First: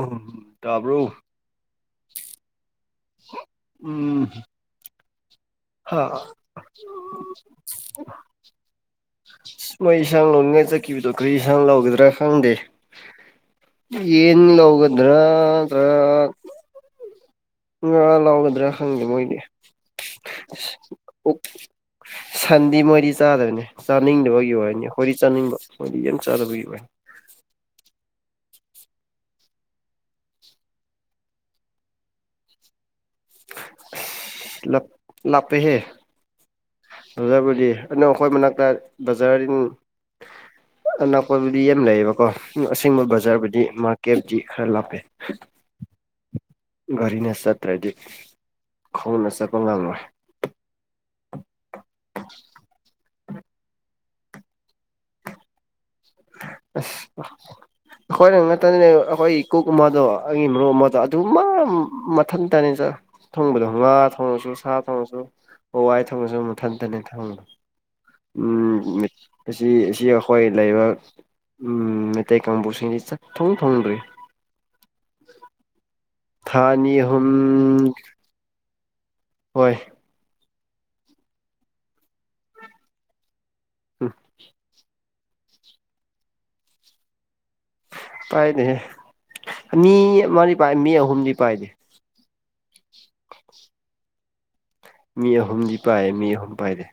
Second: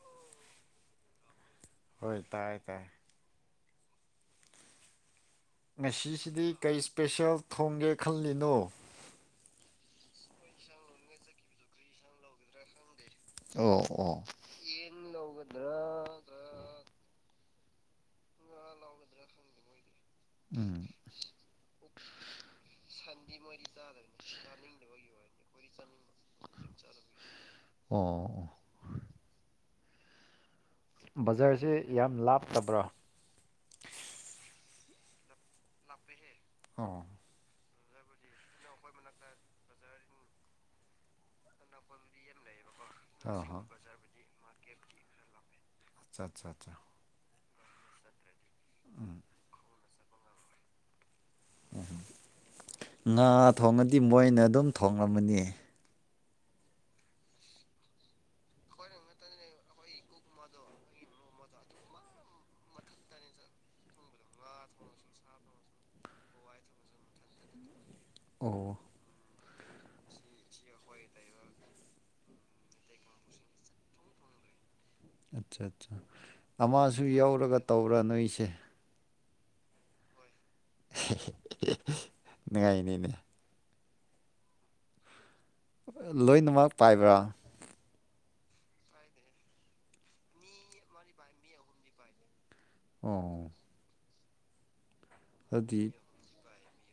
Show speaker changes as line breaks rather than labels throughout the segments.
ꯎꯝ ꯇꯥꯕ꯭ꯔꯣ
ꯍꯣꯏ ꯇꯥꯏꯌꯦ ꯇꯥꯏꯌꯦ
ꯎꯝ ꯑꯥ
ꯉꯁꯤꯁꯤꯗꯤ
ꯑ
ꯀꯩ
ꯎꯝ
ꯏꯁꯄꯦꯁꯦꯜ ꯊꯣꯡꯒꯦ ꯈꯜꯂꯤꯅꯣ
ꯁ ꯃꯩꯁꯤ ꯌꯦꯟꯁꯥꯡ ꯂꯧꯅꯤꯡꯉꯥꯏ ꯆꯠꯈꯤꯕꯗꯣ ꯀꯔꯤ ꯏꯟꯁꯥꯡ ꯂꯧꯒꯗ꯭ꯔꯥ ꯈꯪꯗꯦ
ꯑꯣ ꯑꯣ
ꯌꯦꯟ ꯂꯧꯒꯗ꯭ꯔꯥ꯭ ꯅꯠꯇꯔꯥ ꯉꯥ ꯂꯧꯒꯗ꯭ꯔꯥ ꯈꯪꯗꯦ ꯃꯣꯏꯗꯤ ꯁꯤ
ꯎꯝ
ꯑꯣꯛ ꯁ ꯍꯟꯗꯤ ꯃꯣꯏꯗꯤ ꯆꯥꯗꯕꯅꯤ ꯆꯥꯅꯤꯡꯗꯕꯒꯤ ꯑꯣꯏꯅꯤ ꯍꯣꯏꯗꯤ ꯆꯥꯅꯤꯡꯕ ꯃꯣꯏꯗꯤ ꯌꯥꯝ ꯆꯥꯗꯕꯒꯤ ꯑꯣꯏ [unintelligible]
ꯑꯣ ꯕꯖꯥꯔꯁꯦ ꯌꯥꯝ ꯂꯥꯞꯇꯕ꯭ꯔꯥ
ꯑꯁ ꯂꯥꯞ ꯂꯥꯄꯦꯍꯦ
ꯑꯣ
ꯕꯖꯔꯕꯨꯗꯤ ꯑꯗꯅ ꯑꯈꯣꯏ ꯃꯅꯥꯛꯇ ꯕꯖꯥꯔ ꯎꯪ ꯑꯅꯛꯄꯕꯨꯗꯤ ꯌꯥꯝ ꯂꯩꯌꯦꯕꯀꯣ ꯑꯁꯦꯡꯕ ꯕꯖꯥꯔꯕꯨꯗꯤ ꯃꯥꯔꯀꯦꯠꯗꯤ ꯈꯔ ꯂꯥꯞꯄꯦ
ꯑꯠꯆꯥ ꯑꯠꯆꯥ ꯑꯠꯆꯥ
ꯒꯥꯔꯤꯅ ꯆꯠꯇ꯭ꯔꯗꯤ ꯈꯣꯡꯅ ꯆꯠꯄ ꯉꯝꯂꯣꯏ
ꯉꯥ ꯊꯣꯡꯉꯗꯤ ꯃꯣꯏꯅ ꯑꯗꯨꯝ ꯊꯣꯡꯂꯝꯃꯅꯤ
ꯑꯁ ꯑꯥ ꯑꯈꯣꯏꯅ ꯉꯇꯅꯤꯅꯦ ꯑꯈꯣꯏꯒꯤ ꯀꯨꯛ ꯑꯃꯗꯣ ꯑꯩꯒꯤ ꯃꯔꯨꯞ ꯑꯃꯗ ꯑꯗꯨꯃ ꯃꯊꯟꯇꯅꯤ ꯆꯠ ꯊꯣꯡꯕꯗꯣ ꯉꯥ ꯊꯣꯡꯉꯁꯨ ꯁꯥ ꯊꯣꯡꯉꯁꯨ ꯍꯋꯥꯏ ꯊꯣꯡꯉꯁꯨ ꯃꯨꯊꯟꯇꯅꯤ ꯊꯣꯡꯕꯗꯣ
ꯑꯣ
ꯑꯁꯤ ꯑꯁꯤ ꯑꯩꯈꯣꯏ ꯂꯩꯕ ꯎꯝ ꯅꯇꯩ ꯀꯝꯄꯨꯔꯁꯤꯡꯗꯤ ꯆ ꯊꯣꯡ ꯊꯣꯡꯔꯤ
ꯑꯠꯆꯥ ꯆ ꯆꯥ ꯑꯃꯁꯨ
ꯑꯍꯨꯝ
ꯌꯥꯎꯔꯒ ꯇꯧꯕꯔ ꯅꯣꯏꯁꯦ
ꯍꯣꯏ
ꯅꯨꯡꯉꯥꯏꯅꯤꯅꯦ
ꯎꯝ
ꯂꯣꯏꯅꯃꯛ ꯄꯥꯏꯕ꯭ꯔꯥ
ꯄꯥꯏꯅꯦ ꯑꯃꯅꯤ ꯑꯃꯔꯤ ꯄꯥꯏ ꯃꯤ ꯑꯍꯨꯝꯗꯤ ꯄꯥꯏꯗꯦ
ꯑꯣ
ꯃꯤ ꯑꯍꯨꯝꯗꯤ
ꯑꯗꯨꯗꯤ
ꯄꯥꯏꯌꯦ ꯃꯤ ꯑꯍꯨꯝ ꯄꯥꯏꯔꯦ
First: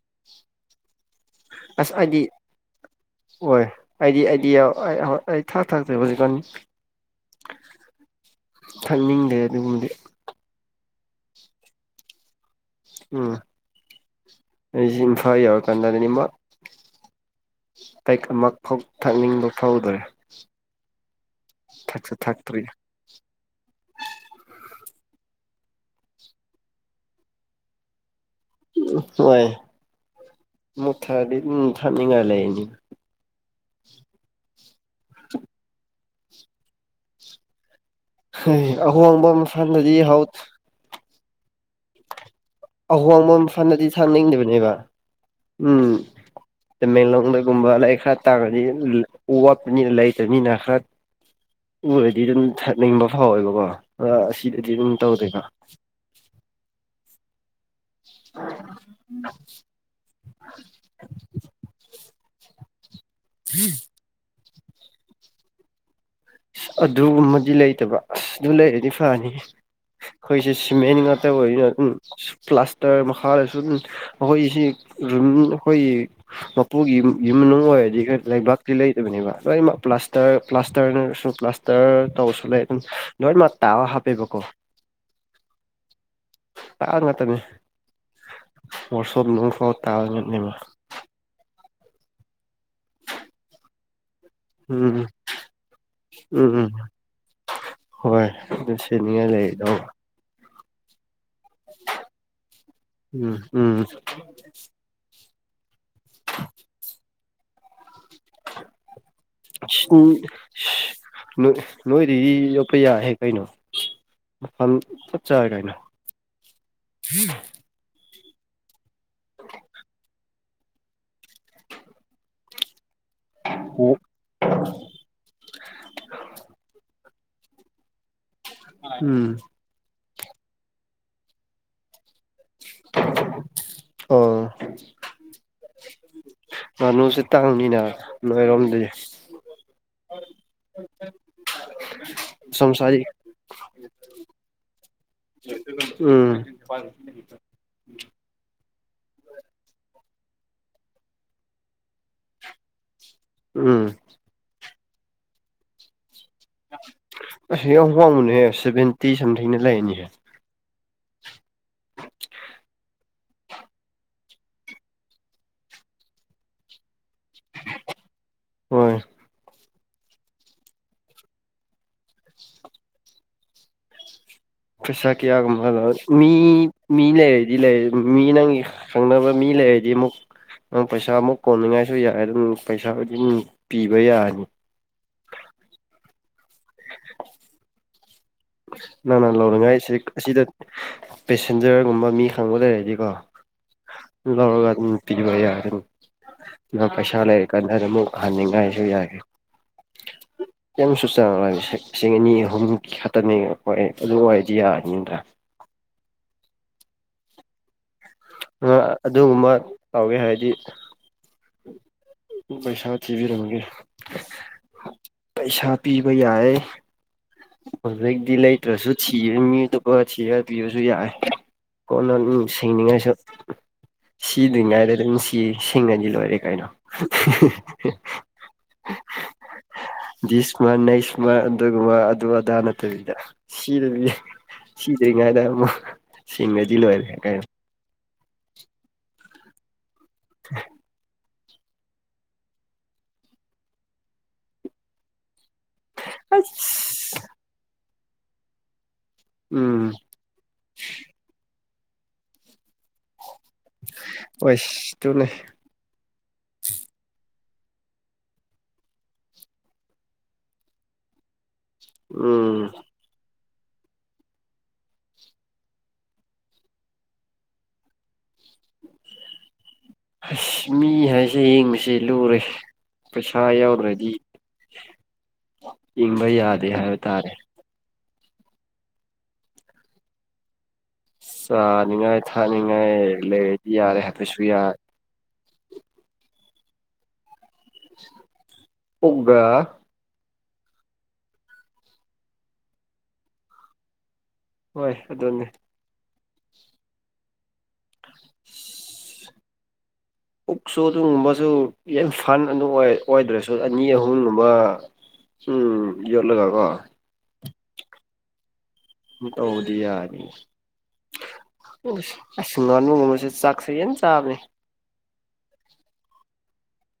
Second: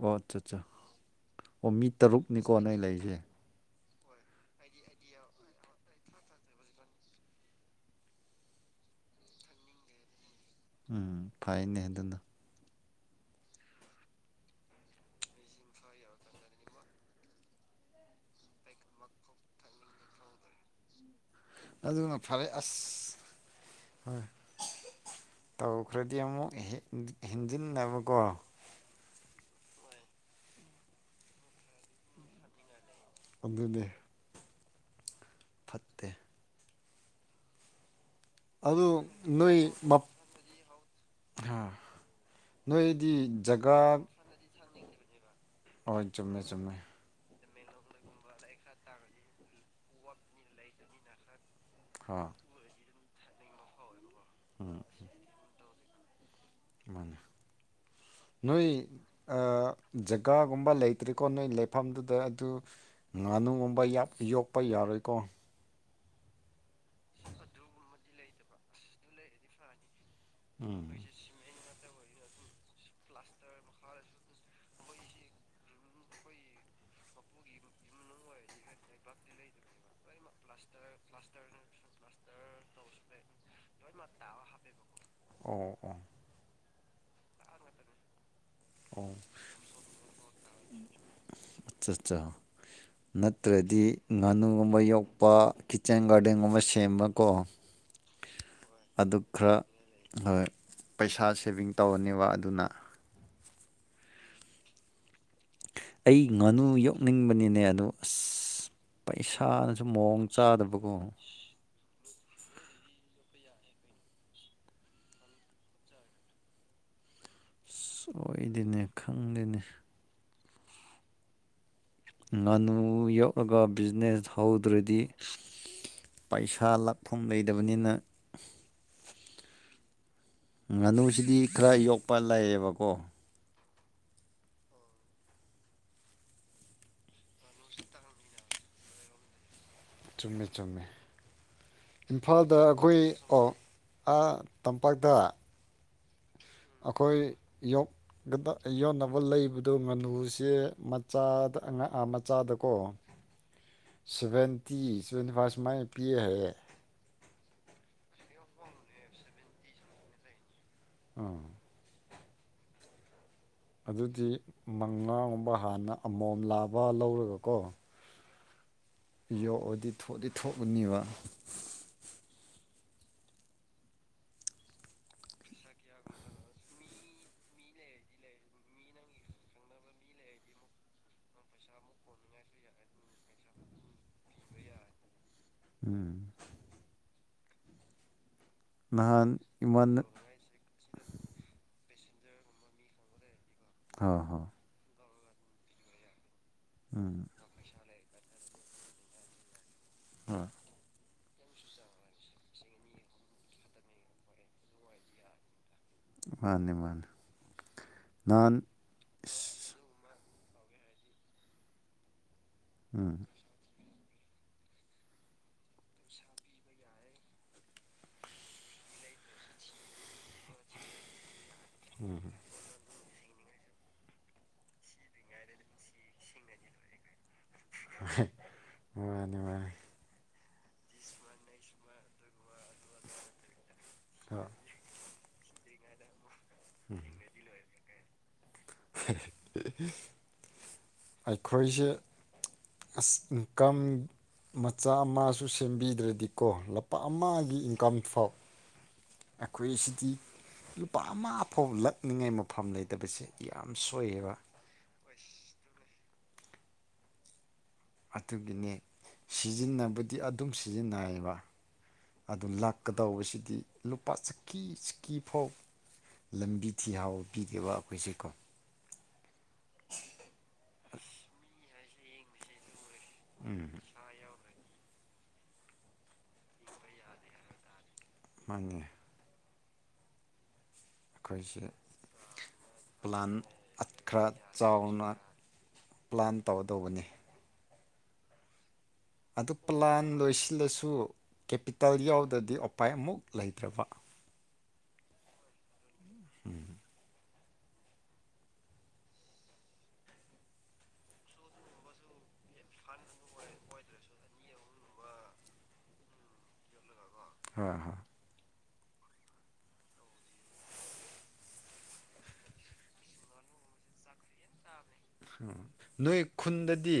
ꯑꯣ ꯑꯠꯆꯥ ꯑꯠꯆꯥ ꯑꯣ ꯃꯤ
ꯑꯁ ꯑꯩꯗꯤ
ꯇꯔꯨꯛꯅꯤꯀꯣ ꯅꯣꯏ ꯂꯩꯁꯦ
ꯍꯣꯏ ꯑꯩꯗꯤ ꯑꯩꯗꯤ ꯑꯩ ꯊꯥꯛ ꯊꯥꯛꯖꯩ ꯍꯧꯖꯤꯛꯀꯥꯟꯅꯤ ꯈꯛꯅꯤꯡꯗꯦ ꯑꯗꯨꯒꯨꯝꯕꯨꯗꯤ
ꯎꯝ ꯐꯩꯅꯦ ꯑꯗꯨꯅ
ꯎꯝ ꯑꯩꯁꯤ ꯏꯝꯐꯥ ꯌꯎꯔ ꯀꯥꯟꯗꯗꯅꯤꯡꯕ ꯇ ꯑꯃ ꯊꯛꯅꯤꯡꯕ ꯐꯥꯎꯗ꯭ꯔꯦ ꯊꯛꯁꯨ
ꯑꯗꯨꯒꯅ ꯐꯔꯦ
ꯊꯛꯇ꯭ꯔꯤ
ꯑꯁ ꯍꯣꯏ ꯇꯧꯈ꯭ꯔꯗꯤ ꯑꯃꯨꯛ ꯍꯦꯟ ꯍꯦꯟꯖꯤꯟꯅꯕꯀꯣ
ꯎ ꯍꯣꯏ ꯃꯨꯛ ꯊꯑꯗꯤ ꯑꯗꯨꯝ ꯊꯥꯅꯤꯡꯉꯥꯏ ꯂꯩꯅꯤ
ꯑꯗꯨꯅꯦ ꯇꯦ ꯑꯗꯨ
ꯑꯍꯣꯡꯕ ꯃꯁꯟꯅꯗꯤ ꯍꯥꯎꯠ
ꯍꯥ
ꯑꯍꯣꯡꯕ ꯐꯅꯗꯤ ꯊꯥꯛꯅꯤꯡꯗꯕꯅꯦꯕ ꯎꯝ
ꯍꯣꯏ ꯆꯨꯝꯃꯦ ꯆꯨꯝꯃꯦ
ꯇꯃꯦꯟ ꯂꯣꯡꯗ ꯒꯨꯝꯕ ꯂꯥꯏꯔꯤꯛ ꯈꯔ ꯇꯥꯡꯉꯅꯤ ꯋꯥꯠꯄꯅꯤꯅ ꯂꯩꯇꯕꯅꯤꯅ ꯈꯔ
ꯍ
ꯎꯔꯗꯤ ꯑꯗꯨꯝ ꯊꯠꯅꯤꯡꯕ ꯐꯥꯎꯋꯦꯕꯀꯣ ꯑꯁꯤꯗꯗꯤ ꯑꯗꯨꯝ ꯇꯧꯗꯦꯀꯣ
ꯃꯅꯦ
[unintelligible]
ꯅꯣꯏ ꯑ ꯖꯒꯥꯒꯨꯝꯕ ꯂꯩꯇ꯭ꯔꯤꯀꯣ ꯅꯣꯏ ꯂꯩꯐꯝꯗꯨꯗ ꯑꯗꯨ ꯉꯥꯅꯨꯒꯨꯝꯕ ꯌꯥꯞ ꯌꯣꯛꯄ ꯌꯥꯔꯣꯏꯀꯣ
ꯑ ꯑꯗꯨꯃꯗꯤ ꯂꯩꯇꯕ ꯑꯁ ꯑꯗꯨ ꯂꯩꯔꯗꯤ ꯐꯅꯤ ꯑꯩꯈꯣꯏꯁꯦ
ꯎꯝ
ꯁꯤꯃꯦꯟ ꯉꯥꯛꯇ ꯑꯣꯏꯅ ꯈꯟꯒꯅ ꯎꯝ ꯄ꯭ꯂꯥꯁꯇꯔ ꯃꯈꯥꯗ ꯁꯨꯝ ꯑꯩꯈꯣꯏꯁꯤ ꯔꯨꯝ ꯑꯩꯈꯣꯏꯒꯤ ꯃꯄꯨꯒꯤ ꯌꯨꯝ ꯃꯅꯨꯡ ꯑꯣꯏꯔꯗꯤ ꯂꯩꯕꯥꯛꯇꯤ ꯂꯩꯇꯕꯅꯦꯕ ꯂꯣꯏꯅꯃꯛ ꯄ꯭ꯂꯥꯁꯇꯔ ꯄ꯭ꯂꯥꯁꯇꯔꯅ ꯄꯂꯁꯇꯔ ꯇꯧꯁꯨ ꯂꯩ ꯑꯗꯨꯝ ꯂꯣꯏꯅꯃꯛ ꯇꯥꯕ ꯍꯥꯞꯄꯦꯕꯀꯣ
ꯑꯣ ꯑꯣ
ꯇꯥꯏꯜ ꯉꯥꯛꯇꯅꯦ
ꯑꯣ
ꯋꯥꯔꯁꯣꯞ ꯅꯣꯡꯁꯣ ꯇꯥꯏꯜ ꯉꯛꯅꯦꯕ
ꯆꯠ ꯆ ꯅꯠꯇ꯭ꯔꯗꯤ ꯉꯥꯅꯨꯒꯨꯝꯕ
ꯎꯝ
ꯌꯣꯛꯄ ꯀꯤꯠꯆꯦꯟ
ꯎꯝ
ꯒꯥꯔꯗꯦꯟꯒꯨꯝꯕ
ꯎꯝ
ꯁꯦꯝꯕꯀꯣ
ꯍꯣꯏ
ꯑꯗꯨ
ꯁꯦꯠꯅꯤꯡꯉꯥꯏ
ꯈꯔ
ꯂꯩꯗꯧꯕ
ꯍꯣꯏ ꯄꯩꯁꯥ ꯁꯦꯚꯤꯡ ꯇꯧꯔꯅꯦꯕ ꯑꯗꯨꯅ
ꯎꯝ ꯎꯝ
ꯑꯩ ꯉꯥꯅꯨ ꯌꯣꯛꯅꯤꯡꯕꯅꯤꯅꯦ ꯑꯗꯨ ꯑꯁ ꯄꯩꯁꯥꯅꯁꯨ
ꯁꯤꯟ
ꯃꯑꯣꯡ ꯆꯥꯗꯕꯀꯣ
ꯁꯤ ꯅꯣꯏꯔꯤ ꯌꯣꯛ ꯄ ꯌꯥꯏꯍꯦ ꯀꯩꯅꯣ ꯃꯐꯝ ꯆꯞ ꯆꯥꯔꯦ ꯀꯩꯅꯣ [unintelligible]
ꯁꯣꯏꯗꯅꯦ ꯈꯪꯗꯦꯅꯤ ꯉꯥꯅꯨ ꯌꯣꯛꯂꯒ ꯕꯤꯖꯤꯅꯦꯁ ꯍꯧꯗ꯭ꯔꯗꯤ ꯄꯩꯁꯥ ꯂꯞ ꯐꯝ ꯂꯩꯇꯕꯅꯤꯅ
ꯎꯝ
ꯉꯥꯅꯨꯁꯤꯗꯤ ꯈꯔ ꯌꯣꯛꯄ ꯂꯩꯌꯦꯕꯀꯣ
ꯑꯣ ꯉꯅꯨꯁ ꯇꯥꯡꯅꯤꯅ ꯅꯣꯏꯔꯣꯝꯗ
ꯆꯨꯝꯃꯦ ꯆꯨꯝꯃꯦ ꯏꯝꯐꯥꯜꯗ
ꯁꯣꯝꯁꯥꯏ
ꯑꯩꯈꯣꯏ ꯑꯣ ꯇꯝꯄꯥꯛꯇ
ꯎꯝ
ꯑꯩꯈꯣꯏ ꯌꯣꯛꯗ ꯑꯩ ꯌꯣꯟꯅꯕ ꯂꯩꯕꯗꯣ ꯉꯥꯅꯨꯁꯦ ꯃꯆꯥꯗ ꯑ ꯃꯆꯥꯗꯀꯣ
ꯎꯝ
ꯇꯤ ꯇ꯭ꯋꯦꯟꯇꯤ ꯐꯥꯔꯁ ꯃꯥꯏꯅ ꯄꯤꯑꯦ ꯍꯥꯏꯌꯦꯦ
ꯑꯁ [unintelligible] ꯌꯥꯝ ꯋꯥꯡꯕꯅꯦꯍꯦ ꯁꯚꯦꯟꯇꯤ ꯁꯝꯊꯤꯡꯅ ꯂꯩꯔꯅꯤꯍꯦ
ꯑ ꯑꯗꯨꯗꯤ ꯃꯉꯥꯒꯨꯝꯕ ꯍꯥꯟꯅ ꯑꯃꯣꯝ ꯂꯥꯕ ꯂꯧꯔꯒꯀꯣ
ꯍꯣꯏ
ꯌꯣꯛꯑꯗꯤ ꯊꯣꯛꯗꯤ ꯊꯣꯛꯑꯅꯤꯕ
ꯄꯩꯁꯥ ꯀꯌꯥꯒꯨꯝꯕꯜ ꯃꯤ ꯃꯤ ꯂꯩꯔꯗꯤ ꯂꯩ ꯃꯤ ꯅꯪꯒꯤ ꯈꯪꯅꯕ ꯃꯤ ꯂꯩ ꯗꯤ ꯑꯃꯨꯛ ꯅꯪ ꯄꯩꯁꯥꯃꯨꯛ ꯀꯣꯟꯅꯤꯡꯉꯥꯏꯁꯨ ꯌꯥꯏ ꯑꯗꯨꯝ ꯄꯩꯁꯥꯕꯨꯗꯤ ꯑꯗꯨꯝ ꯄꯤꯕ ꯌꯥꯔꯅꯤ [inaudible]
ꯎꯝ
ꯅ ꯅ
ꯅꯍꯥꯟ ꯏꯃꯥꯟ
ꯂꯧꯅꯉꯥꯏꯁꯦ ꯑꯁꯤꯗ ꯄꯦꯁꯦꯟꯖꯔꯒꯨꯝꯕ ꯃꯤ ꯈꯪꯕ ꯂꯩꯔꯗꯤꯀꯣ
ꯍꯣꯏ ꯍꯣꯏ
ꯂꯧꯔꯒ ꯑꯗꯨꯝ ꯄꯤꯕ ꯌꯥꯔꯅꯤ ꯑꯗꯨꯒ
ꯎꯝ
ꯄꯩꯁꯥ ꯂꯩꯔ ꯀꯥꯟꯗ ꯑꯃꯨꯛ ꯍꯟꯅꯤꯡꯉꯥꯏꯁꯨ ꯌꯥꯏꯦ
ꯍꯣꯏ
ꯀꯁꯨ ꯆ ꯂꯤꯁꯤꯡ ꯑꯅꯤ ꯑꯍꯨꯝꯛ ꯈꯅꯤ ꯍꯣꯏ ꯑꯗꯨ ꯑꯣꯏꯔꯗꯤ ꯌꯥꯔꯅꯤꯗ꯭ꯔꯥ
ꯃ ꯋꯥ
ꯑꯗꯨꯒꯨꯝꯕ ꯇꯧꯋꯦ ꯍꯥꯏꯕꯗꯤ ꯄꯩꯁꯥ
ꯎꯝ
ꯊꯤꯕꯤꯔꯝꯒꯦ ꯄꯩꯁꯥ ꯄꯤꯕ ꯌꯥꯏ ꯍꯧꯖꯤꯛꯇꯛꯇ ꯂꯩꯇ꯭ꯔꯁꯨ ꯁꯤꯔꯦ ꯃꯤꯗꯨ ꯄꯨꯔ ꯁꯤꯔꯒ ꯄꯤꯕꯁꯨ ꯌꯥꯏꯦ ꯀꯣꯟꯅ ꯁꯁꯤꯡꯅꯤꯡꯉꯥꯏꯁꯨ ꯁꯤꯗ꯭ꯔꯤꯉꯥꯏꯗ ꯑꯗꯨꯝ ꯁꯤ ꯁꯤꯡꯉꯗꯤ ꯂꯣꯏꯔꯦ ꯀꯩꯅꯣ
ꯃꯥꯅꯤꯅꯨꯡꯉ
ꯁꯃ ꯅꯩ ꯏꯁꯃ ꯑꯗꯨꯒꯨꯝꯕ ꯑꯗꯨ ꯑꯗꯥ ꯅꯠꯇꯕꯤꯗ ꯁꯤꯗ ꯁꯤ ꯉꯥꯏꯗ ꯑꯃꯨꯛ ꯁꯤꯡꯒꯗꯤ ꯂꯣꯏꯔꯦ ꯀꯥꯏꯅ
[inaudible]
[inaudible]
ꯑꯩꯈꯣꯏꯁꯦ ꯑ ꯏꯟꯀꯝ ꯃꯆꯥ ꯑꯃ ꯁꯨ ꯁꯦꯝꯕꯤꯗ꯭ꯔꯗꯤꯀꯣ ꯂꯨꯄꯥ
ꯑꯁ
ꯑꯃꯒꯤ ꯏꯟꯀꯝ ꯐꯥꯎ
ꯎꯝ
ꯑꯩꯈꯣꯏꯁꯤꯗꯤ ꯂꯨꯄꯥ ꯑꯃ ꯐꯥꯎ ꯂꯛꯅꯤꯡꯉꯥꯏ ꯃꯐꯝ ꯂꯩꯇ ꯐꯠꯇꯕꯁꯦ ꯌꯥꯝ ꯁꯣꯏꯌꯦꯕ
ꯍꯣꯏ ꯑꯗꯨꯅꯦ
ꯑꯗꯨꯒꯤꯅꯤ ꯁꯤꯖꯤꯟꯅꯕꯗꯤ ꯑꯗꯨꯝ ꯁꯤꯖꯤꯟꯅꯩꯌꯦꯕ ꯑꯗꯨ
ꯎꯝ
ꯂꯥꯛꯀꯗꯧꯕꯁꯤꯗꯤ ꯂꯨꯄꯥ ꯆꯀꯤ ꯆꯀꯤ ꯐꯥꯎ ꯂꯝꯕꯤ ꯊꯤ ꯍꯥꯎꯕ ꯄꯤꯗꯦꯕ ꯑꯩꯈꯣꯏꯁꯦꯀꯣ
ꯑꯁ ꯃꯤ ꯍꯥꯏꯁꯦ ꯌꯦꯡꯕꯁꯦ ꯂꯨꯔꯦ ꯄꯩꯁꯥ ꯌꯥꯎꯗ꯭ꯔꯗꯤ ꯏꯪꯕ ꯌꯥꯗꯦ ꯍꯥꯏꯕ ꯇꯥꯔꯦ
ꯃꯥꯉꯦ ꯑꯩꯈꯣꯏꯁꯦ
ꯆꯥꯅꯤꯡꯉꯥꯏ ꯊꯥꯅꯤꯡꯉꯥꯏ
ꯄ꯭ꯂꯥꯟ
ꯂꯩꯔꯗꯤ ꯌꯥꯔꯦ
ꯈꯔ
ꯍꯥꯏꯐꯦꯠꯁꯨ ꯌꯥ
ꯆꯥꯎꯅ ꯄ꯭ꯂꯥꯟ ꯇꯧꯒꯗꯧꯕꯅꯤ
[inaudible]
ꯑꯗꯨ ꯄꯂꯗꯣ ꯗꯁꯨ ꯀꯦꯄꯤꯇꯥꯜ ꯌꯥꯎꯗ꯭ꯔꯗꯤ ꯎꯄꯥꯏ ꯑꯃꯨꯛ ꯂꯩꯇ꯭ꯔꯕ
ꯍꯣꯏ ꯑꯗꯨꯅꯦ ꯄꯨꯛꯁꯨ ꯑꯗꯨꯒꯨꯝꯕꯁꯨ ꯌꯥꯝ ꯐꯟ ꯑꯗꯨꯝ ꯑꯣꯏ ꯑꯣꯏꯗ꯭ꯔꯁꯨ ꯑꯅꯤ ꯑꯍꯨꯝꯒꯨꯝꯕ ꯎꯝ ꯌꯂꯒꯉꯣ
ꯑ ꯍ
ꯇꯧꯗꯤ ꯌꯥꯅꯤ ꯑ ꯉꯕꯒꯨꯝꯕꯕꯁꯤꯦ ꯆꯥꯛꯁꯦ ꯌꯥꯝꯟꯅ ꯆꯥꯕꯅꯤ
ꯅꯣꯏ ꯈꯨꯟꯗꯗꯤ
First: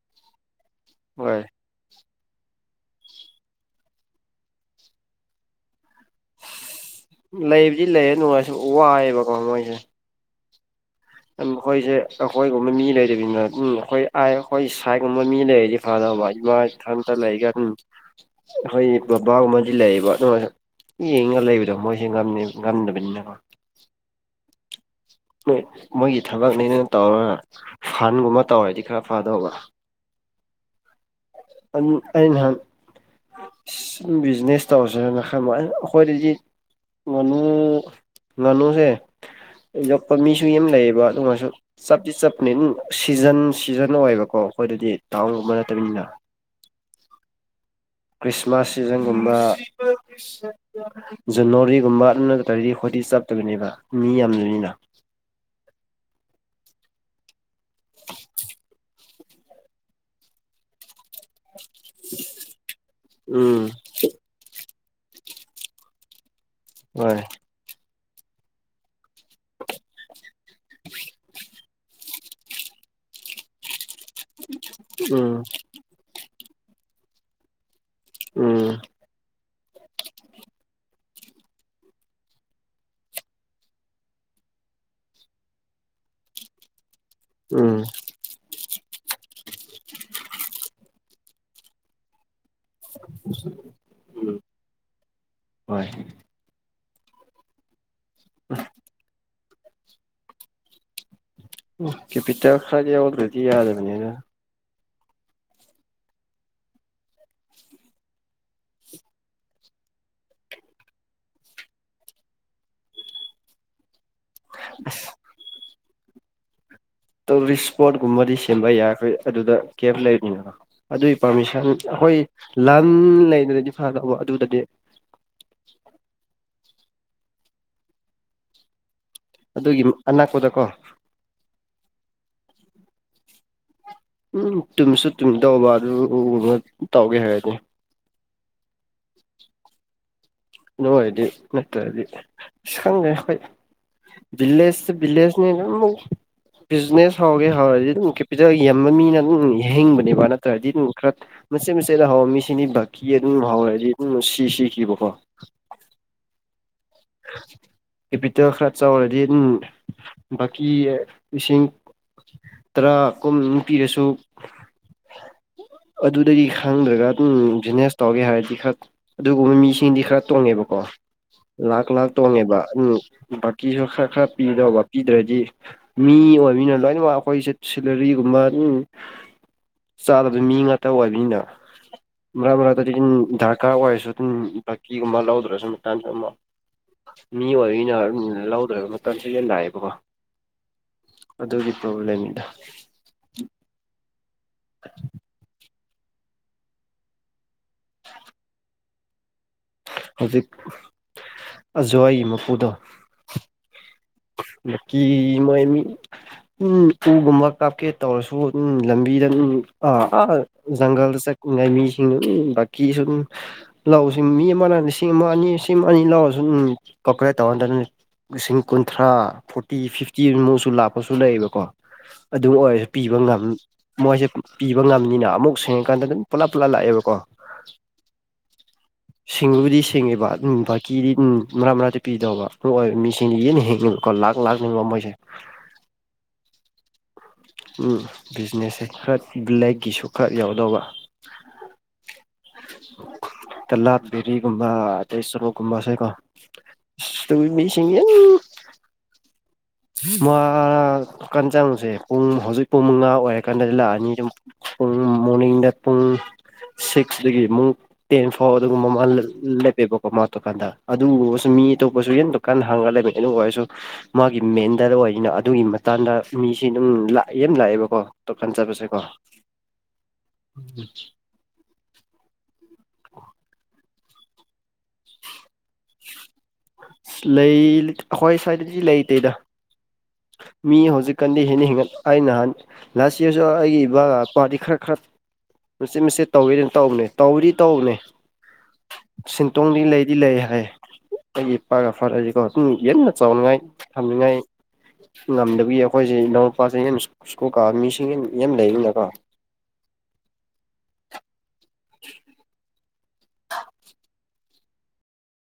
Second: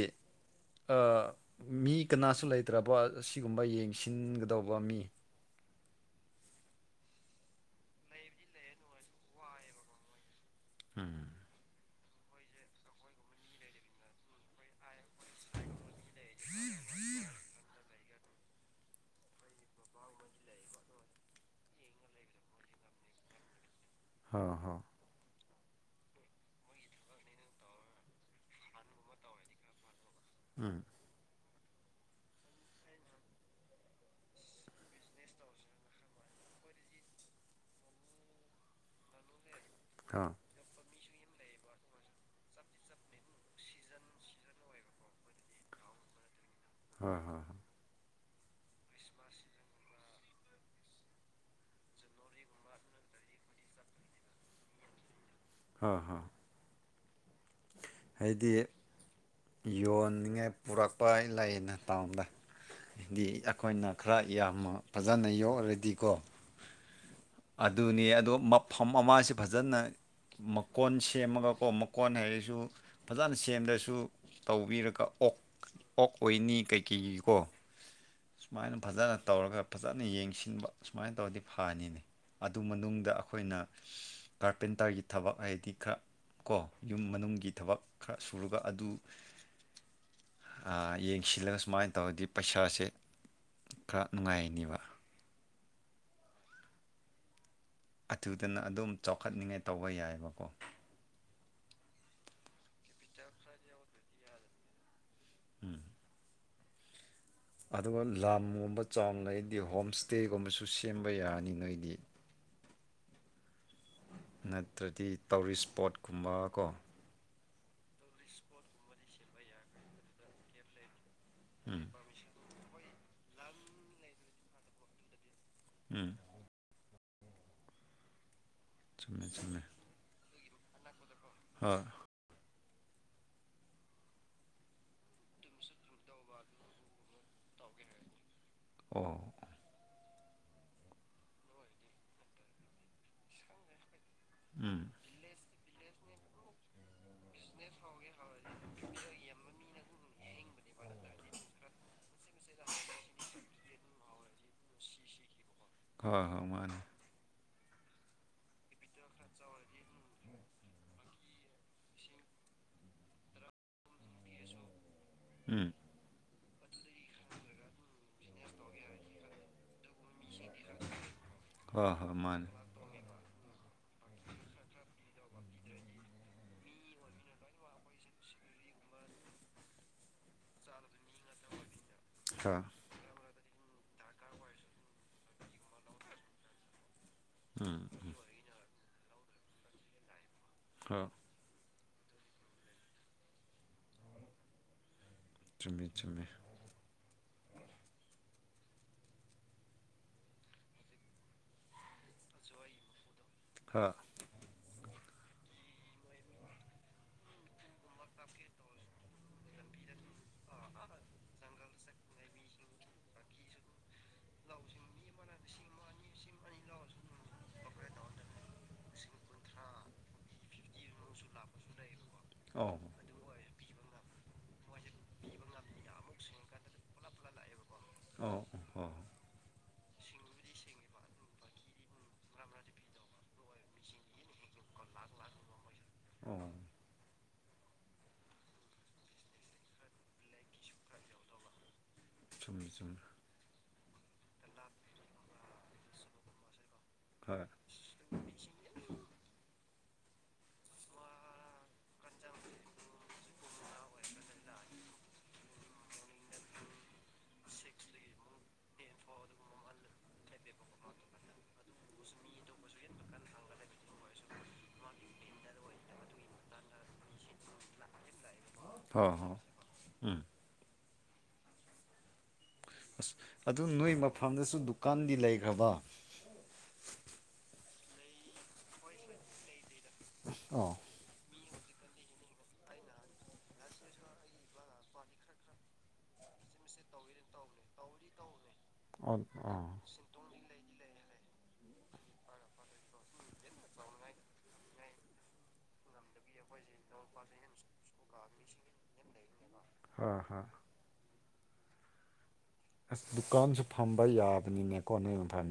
ꯍꯣꯏ
ꯃꯤ ꯀꯅꯥꯁꯨ ꯂꯩꯇ꯭ꯔꯕ ꯑꯁꯤꯒꯨꯝꯕ ꯌꯦꯡꯁꯤꯟꯒꯗꯧꯕ ꯃꯤ
ꯂꯩꯕꯨꯗꯤ ꯂꯩꯌꯦ ꯅꯨꯡꯉꯥꯏꯁꯨ ꯋꯥꯏꯑꯦꯕꯀꯣ ꯃꯣꯏꯁꯦ
ꯎꯝ
ꯑꯩꯈꯣꯏꯁꯦ ꯑꯩꯈꯣꯏꯒꯨꯝꯕ ꯃꯤ ꯂꯩꯅꯤꯅ ꯎꯝ ꯑꯩꯈꯣꯏ ꯑꯩꯈꯣꯏ ꯁꯥꯏꯒꯨꯝꯕ ꯃꯤ ꯂꯩꯔꯗꯤ ꯐꯥ ꯏꯃꯥ ꯏꯊꯟꯇ ꯂꯩꯒ ꯑꯗꯨꯝ ꯑꯩꯈꯣꯏ ꯕꯕꯥꯒꯨꯝꯕꯗꯤ ꯂꯩꯌꯦꯕ ꯑꯗꯨ ꯌꯦꯒ ꯂꯩꯕꯗꯣ ꯃꯣꯏꯁ ꯉꯝꯗꯕꯅꯤꯅꯀꯣ
ꯍ ꯍꯣꯏ
ꯣꯏ ꯃꯣꯏꯒꯤ ꯊꯕꯛꯅꯦꯅ ꯇꯧꯔꯒ ꯐꯟꯒꯨꯝꯕ ꯇꯧꯔꯗꯤ ꯈꯔ ꯐꯥꯗꯧꯕ
ꯎꯝ
ꯑ ꯑꯍ ꯕꯤꯖꯤꯅꯦꯁ ꯇꯧꯁꯦꯅ ꯈ ꯑꯩꯈꯣꯏꯗꯗꯤ ꯉꯥꯅꯨ ꯉꯥꯅꯨꯁꯦ ꯌꯣꯛꯄ
ꯍꯣꯏ
ꯃꯤꯁꯨ ꯌꯥꯝ ꯂꯩꯌꯦꯕ ꯑꯗꯨ ꯑꯣꯏꯔꯁꯨ ꯆꯞꯇꯤ ꯆꯞꯄꯅꯤ ꯑꯗꯨꯝ ꯁꯤꯖꯟ ꯁꯤꯖꯟ ꯑꯣꯏꯌꯦꯕꯀꯣ ꯑꯩꯈꯣꯏꯗꯗꯤ ꯇꯥꯎꯟꯒꯨꯝꯕ ꯅꯠꯇꯕꯅꯤꯅ
ꯍꯣꯏ ꯍꯣꯏ
ꯈ꯭ꯔꯤꯁꯃꯥꯁ ꯁꯤꯖꯟꯒꯨꯝꯕ ꯖꯅꯋꯥꯔꯤꯒꯨꯝꯕ ꯑꯗꯨꯅ ꯇꯔꯗꯤ ꯑꯩꯈꯣꯏꯗꯤ ꯆꯞꯇꯕꯅꯦꯕ ꯃꯤ ꯌꯥꯝꯗꯅꯤꯅ
ꯑ ꯍ ꯍꯥꯏꯗꯤ ꯌꯣꯟꯅꯤꯡꯉꯥꯏ ꯄꯨꯔꯛꯄ ꯂꯩꯌꯦꯅ ꯗ ꯍꯥꯏꯗꯤ
ꯎꯝ
ꯑꯩꯈꯣꯏꯅ ꯈꯔ ꯌꯥꯝꯅ ꯐꯖꯅ ꯌꯣꯛꯑꯔꯗꯤꯀꯣ
ꯍꯣꯏ
ꯑꯗꯨꯅ ꯑꯗꯣ ꯃꯐꯝ ꯑꯃꯁꯤ ꯐꯖꯅ ꯃꯀꯣꯟ ꯁꯦꯝꯃꯒꯀꯣ ꯃꯀꯣꯟ ꯍꯥꯏꯔꯤꯁꯤꯦ ꯁꯨ ꯐꯖꯅ ꯁꯦꯝꯗ꯭ꯔꯁꯨ ꯇꯧꯕꯤꯔꯒ ꯑꯣꯛ
ꯎꯝ
ꯑꯣꯛ ꯑꯣꯏꯅꯤ ꯀꯩꯀꯩꯒꯤꯀꯣ
ꯎꯝ
ꯁꯨꯃꯥꯏꯅ ꯐꯖꯅ ꯇꯧꯔꯒ ꯐꯖꯅ ꯌꯦꯡꯁꯤꯟꯕ ꯁꯨꯃꯥꯏꯅ ꯇꯧꯔꯗꯤ ꯐꯅꯤꯅꯤ ꯑꯗꯨ ꯃꯅꯨꯡꯗ ꯑꯩꯈꯣꯏꯅ ꯀꯥꯔꯄꯦꯟꯇꯔꯒꯤ ꯊꯕꯛ ꯍꯥꯏꯗꯤ ꯈꯔ ꯀꯣ ꯌꯨꯝ ꯒꯤ
ꯎꯝ
ꯊꯕꯛ ꯈꯔ ꯁꯨꯔꯒ ꯑꯗꯨ ꯌꯦꯡꯁꯤꯜꯂꯒ ꯁꯨꯃꯥꯏꯅ ꯇꯧꯔꯗꯤ ꯄꯩꯁꯥꯁꯦ ꯈꯔ ꯅꯨꯡꯉꯥꯏꯅꯦꯕ
ꯍꯣꯏ
ꯑꯗꯨꯊꯨꯗꯅ ꯑꯗꯨꯝ ꯆꯥꯎꯈꯠꯅꯤꯉꯥꯏ ꯇꯧꯕ ꯌꯥꯏꯕꯀꯣ
ꯎ ꯀꯦꯄꯤꯇꯥꯦꯜ ꯈꯔꯗꯤ ꯑꯣꯜꯗꯔꯦꯗꯤ ꯌꯥꯗꯕꯅꯤꯅ
ꯎꯝ ꯑꯗꯨꯒ ꯂꯝꯒꯨꯝꯕ ꯆꯥꯎꯅ ꯑꯩꯗꯤ ꯍꯣꯝ ꯏꯁꯇꯦꯒꯨꯝꯕꯁꯨ ꯁꯦꯝꯕ ꯌꯥꯅꯤ ꯅꯣꯏꯗꯤ ꯅꯠꯇ꯭ꯔꯗꯤ ꯇꯧꯔꯤꯁ ꯏꯁꯄꯣꯠꯀꯨꯝꯕ ꯀꯣ
ꯇꯨꯔꯤꯁ ꯏꯁꯄꯣꯠꯀꯨꯝꯕꯗꯤ ꯁꯦꯝꯕ ꯌꯥꯈꯦ ꯑꯗꯨꯗ ꯀꯦꯞ ꯂꯩꯕꯅꯤꯅꯅ ꯑꯗꯨꯏ ꯄꯥꯔꯃꯤꯁꯟ
ꯎꯝ
ꯑꯩꯈꯣꯏ ꯂꯝ ꯂꯩꯗꯅꯗꯤ ꯐꯗꯧꯕ ꯑꯗꯨꯗꯗꯤ
ꯎꯝ ꯆꯨꯝꯃꯦ ꯆꯨꯝꯃꯦ
ꯑꯗꯨꯒꯤ ꯑꯅꯥꯛꯄꯨꯗꯀꯣ
ꯍꯣꯏ
ꯎꯝ ꯇꯨꯝꯁꯨ ꯇꯨꯝ ꯇꯧꯕ ꯑꯗꯨꯕ ꯇꯧꯒꯦ ꯍꯥꯏꯔꯗꯤ
ꯑꯣ
ꯑꯗꯨ ꯑꯣꯏꯔꯗꯤ ꯅꯠꯇ꯭ꯔꯗꯤ ꯁ ꯈꯪꯉꯦ ꯑꯩꯈꯣꯏ
ꯎꯝ
ꯕꯤꯂꯦꯁ ꯕꯤꯂꯦꯁꯅꯤ ꯕꯤꯖꯤꯅꯦꯁ ꯍꯧꯒꯦ ꯍꯧꯔꯗꯤ ꯑꯗꯨꯝ ꯀꯦꯄꯤꯇꯦꯜ ꯌꯦꯟꯕ ꯃꯤꯅ ꯑꯗꯨꯝ ꯌꯥ ꯍꯤꯡꯕꯅꯦꯕ ꯅꯠꯇ꯭ꯔꯗꯤ ꯑꯗꯨꯝ ꯈꯔ ꯃꯆꯦꯠ ꯃꯆꯦꯠꯗ ꯍꯥꯎꯋ ꯃꯤꯁꯤꯅꯤ ꯕꯀꯤ ꯑꯗꯨꯝ ꯍꯥꯎꯋꯦ ꯍꯥꯏꯗꯤ ꯑꯗꯨꯝ ꯁꯤ ꯁꯤꯈꯤꯕꯀꯣ
ꯍ ꯍꯣꯏ ꯃꯥꯅꯦ
ꯀꯦꯄꯤꯇꯦꯜ ꯈꯔ ꯆꯥꯎꯔꯗꯤ ꯎꯝ ꯕꯀꯤ ꯂꯤꯁꯤꯡ ꯇꯔꯥ ꯀꯨꯝ ꯄꯤꯔꯁꯨ
ꯎꯝ
ꯑꯗꯨꯗꯒꯤ ꯈꯪꯗ꯭ꯔꯒ ꯑꯗꯨꯝ ꯕꯤꯖꯤꯅꯦꯁ ꯇꯧꯒꯦ ꯍꯥꯏꯔꯗꯤ ꯈꯔ ꯑꯗꯨꯒꯨꯝꯃ ꯃꯤꯁꯤꯡꯗꯤ ꯈꯔ ꯇꯣꯡꯉꯦꯕꯀꯣ ꯂꯥꯛ
ꯍꯣꯏ
ꯂꯥꯛ
ꯍꯣꯏ ꯃꯥꯅꯦ
ꯇꯣꯡꯉꯦꯕ ꯎꯝ ꯕꯥꯀꯤꯁꯨ ꯈꯔ ꯈꯔ ꯄꯤꯗꯧꯕ ꯄꯤꯗ꯭ꯔꯗꯤ ꯃꯤ ꯑꯣꯏꯕꯅꯤꯅ ꯂꯣꯏꯅꯃꯛ ꯑꯈꯣꯏꯁꯨ ꯁꯨꯂꯔꯤꯒꯨꯝ ꯃ ꯑꯝ ꯆꯥꯗꯕ ꯃꯤ ꯉꯥꯇ ꯑꯣꯏꯕꯅꯤꯅ ꯃꯔꯥ
ꯍꯣꯏ
ꯃꯔꯛꯇꯗꯤ ꯏꯟ ꯙꯔꯀꯥꯔ ꯑꯣꯏꯔꯁꯨ ꯑꯗꯨꯝ ꯕꯀꯤꯒꯨꯝꯕ ꯂꯧꯗ꯭ꯔꯁꯨ ꯃꯇꯥꯏꯝꯁ ꯑꯝ ꯃꯤ
ꯎꯝ
ꯑꯣꯏꯤꯅ ꯂꯧꯗꯔꯕ ꯃꯇꯝ ꯁꯤꯖꯟ ꯂꯥꯛꯑꯦꯕꯀꯣ
ꯍꯣꯏ
ꯑꯗꯨꯒꯤ ꯕꯧꯂꯦꯝ ꯏꯗ [unintelligible]
ꯆꯨꯝꯃꯦ ꯆꯨꯝꯃꯦ
ꯍꯧꯖꯤꯛ ꯑꯖꯨꯋꯥꯏꯒꯤ ꯃꯄꯨꯗꯣ
ꯍꯣꯏ
ꯂꯀꯤ ꯃꯣꯏꯃꯤ ꯎꯝ ꯎꯒꯨꯝꯕ ꯀꯥꯞꯀꯦ ꯇꯧꯔꯁꯨ ꯎꯝ ꯂꯝꯕꯤꯗ ꯑꯝ ꯑ ꯖꯪꯒꯜꯗ ꯆꯠ ꯉꯥꯏ ꯃꯤꯁꯤꯡꯗꯨ ꯎꯝ ꯕꯀꯤ ꯁꯨ ꯑꯗꯨꯝ ꯂꯥꯎꯁꯤꯡ ꯃꯤ ꯑꯃꯅ ꯂꯤꯁꯤꯡ ꯑꯃ ꯑꯅꯤ ꯁꯤꯝ ꯑꯅꯤ ꯂꯧꯎꯔꯖꯨ ꯎꯝ ꯀꯀꯔꯦ ꯇꯧꯍꯟꯗꯅꯨꯅꯦ ꯏꯁꯤꯡ ꯀꯨꯟꯊ꯭ꯔꯥ ꯐꯣꯔꯇꯤ ꯐꯤꯐꯇꯤ ꯑꯃꯨꯛꯁꯨ ꯂꯥꯛꯄꯁꯨ ꯂꯩꯌꯦꯕꯀꯣ ꯑꯗꯨꯝ
ꯑꯧ
ꯑꯣꯏꯔꯁꯨ ꯄꯤꯕ ꯉꯝ ꯃꯣꯏꯁꯦ ꯄꯤꯕ ꯉꯝꯅꯤꯅ ꯑꯃꯨꯛ ꯁꯦꯡꯉꯀꯥꯟꯗ ꯑꯗꯨꯝ ꯄꯨꯂꯞ ꯄꯨꯂꯞ ꯂꯥꯛꯑꯦꯕꯀꯣ
ꯑꯧ ꯍꯣꯏ
ꯁꯤꯡꯕꯕꯨꯗꯤ ꯁꯤ ꯊꯤꯡꯉꯤꯕ ꯑꯗꯨꯝ ꯚꯀꯤꯗꯤ ꯎꯝ ꯃꯔꯥ ꯃꯔꯥꯛꯇ ꯄꯤꯗꯧꯕ ꯇꯣꯍꯣꯏ ꯃꯤꯁꯤꯡꯒꯤ ꯑꯦꯅꯤ ꯅꯤꯍꯤꯝ ꯀꯣ ꯂꯥꯛ ꯂꯥꯛ ꯅꯤꯕ ꯃꯣꯏꯁꯦ
ꯎ
ꯎꯝ ꯕꯤꯖꯤꯅꯦꯁꯁꯦ ꯈꯔ ꯕꯂꯦꯛꯀꯤꯁꯨ ꯈꯔ ꯌꯥꯎꯗꯧꯕ
ꯆꯨꯝꯃꯤ ꯆꯨꯝ
ꯀꯂꯥꯞꯕꯦꯔꯤꯒꯨꯝꯕ ꯑꯇꯩ ꯁꯨꯔꯨꯀꯨꯝꯕꯁꯦꯀꯣ
ꯍꯣꯏ
ꯏꯁꯧꯏ ꯃꯤꯁꯤꯡꯖꯦ ꯎ ꯃꯥ ꯀꯟ ꯆꯪꯉꯨꯖꯦ ꯄꯨꯡ ꯍꯧꯖꯤꯛ ꯄꯨꯡ ꯃꯉꯥ ꯑꯣꯏꯔꯀꯥꯟꯗꯗꯤ ꯂꯥꯛꯑꯅꯤ ꯑꯗꯨ ꯄꯨꯡ ꯃꯣꯔꯅꯤꯡꯗ ꯄꯨꯡ ꯁꯤꯛꯁꯗꯒꯤ ꯑꯃꯨꯛ ꯇꯦꯟ ꯐꯥꯎ ꯑꯗꯨꯒꯨꯝꯕ ꯃꯂꯜ ꯂꯦꯞꯄꯦꯕꯀꯣ ꯃꯥ ꯇꯣꯀꯥꯟꯗ ꯑꯗꯨ ꯋꯣꯁꯟ ꯃꯤ ꯑꯇꯣꯄꯁꯩ ꯌꯦꯟ ꯗꯨꯀꯥꯟ ꯍꯥꯡꯉ ꯂꯩꯃꯩ ꯑꯗꯨ ꯑꯣꯏꯔꯁꯨ ꯃꯥ ꯏꯃꯦꯟꯗꯔ ꯑꯣꯏꯒꯤꯅ ꯑꯗꯨꯒꯤ ꯃꯇꯥꯟꯗ ꯃꯤꯁꯤ ꯑꯗꯨꯝ ꯂꯥꯛꯑꯦ ꯌꯥꯝ ꯂꯥꯛꯑꯦꯕꯀꯣ ꯇꯣ ꯀꯟꯆ ꯕꯁꯦ ꯀꯣ
ꯍꯣꯏ ꯍꯣꯏ ꯎꯝ ꯑꯁ ꯑꯗꯨ ꯅꯣꯏ ꯃꯐꯝꯗꯁꯨ ꯗꯨꯀꯥꯟꯗꯤ ꯂꯩꯈ꯭ꯔꯕ
ꯂꯩ ꯑꯈꯣꯏ ꯁꯋꯥꯏꯗꯗꯤ ꯂꯩꯇꯦꯗ
ꯑꯣ
ꯃꯤ ꯍꯧꯖꯤꯛ ꯀꯟꯗꯤ ꯍꯦꯟꯅ ꯍꯦꯟꯒꯠ ꯑꯥꯏ ꯅꯥꯑꯟ ꯂꯥꯁ ꯏꯌꯥꯔꯁꯨ ꯑꯩꯏꯕ ꯄꯥꯗꯤ ꯈꯔ ꯈꯔ ꯃꯆꯦ ꯃꯆꯤꯠ ꯇꯧꯋꯦ ꯑꯗꯨꯝ ꯇꯧꯕꯅꯦ ꯇꯧꯋꯔꯤ ꯇꯧꯕꯅꯦ
ꯑꯣ ꯑꯣ
ꯁꯤꯟꯇꯣꯡꯗꯤ ꯂꯩꯗꯤ ꯂꯩ ꯍꯥꯏ ꯑꯩꯒꯤ ꯏꯄꯥꯒ ꯐꯔꯖꯤꯀꯣ ꯌꯦꯟꯅ ꯆꯥꯎꯅꯤꯡꯉꯥꯏ ꯊꯝꯅꯤꯉꯥꯏ ꯉꯝꯗꯕꯒꯤ ꯑꯩꯈꯣꯏꯖꯦ ꯏꯅꯥꯎꯅꯨꯄꯁꯦ ꯍꯦꯟꯅ ꯁ꯭ꯀꯨꯜ ꯀꯥ ꯃꯤꯁꯤꯡ ꯒꯤ ꯌꯥꯝ ꯂꯩꯕꯅꯀꯣ
ꯑ ꯍ
[unintelligible]
ꯑꯁ ꯗꯨꯀꯥꯟꯁꯨ ꯐꯝꯕ ꯌꯥꯕꯅꯤꯅꯦꯀꯣ ꯅꯣꯏ ꯌꯨꯊꯟ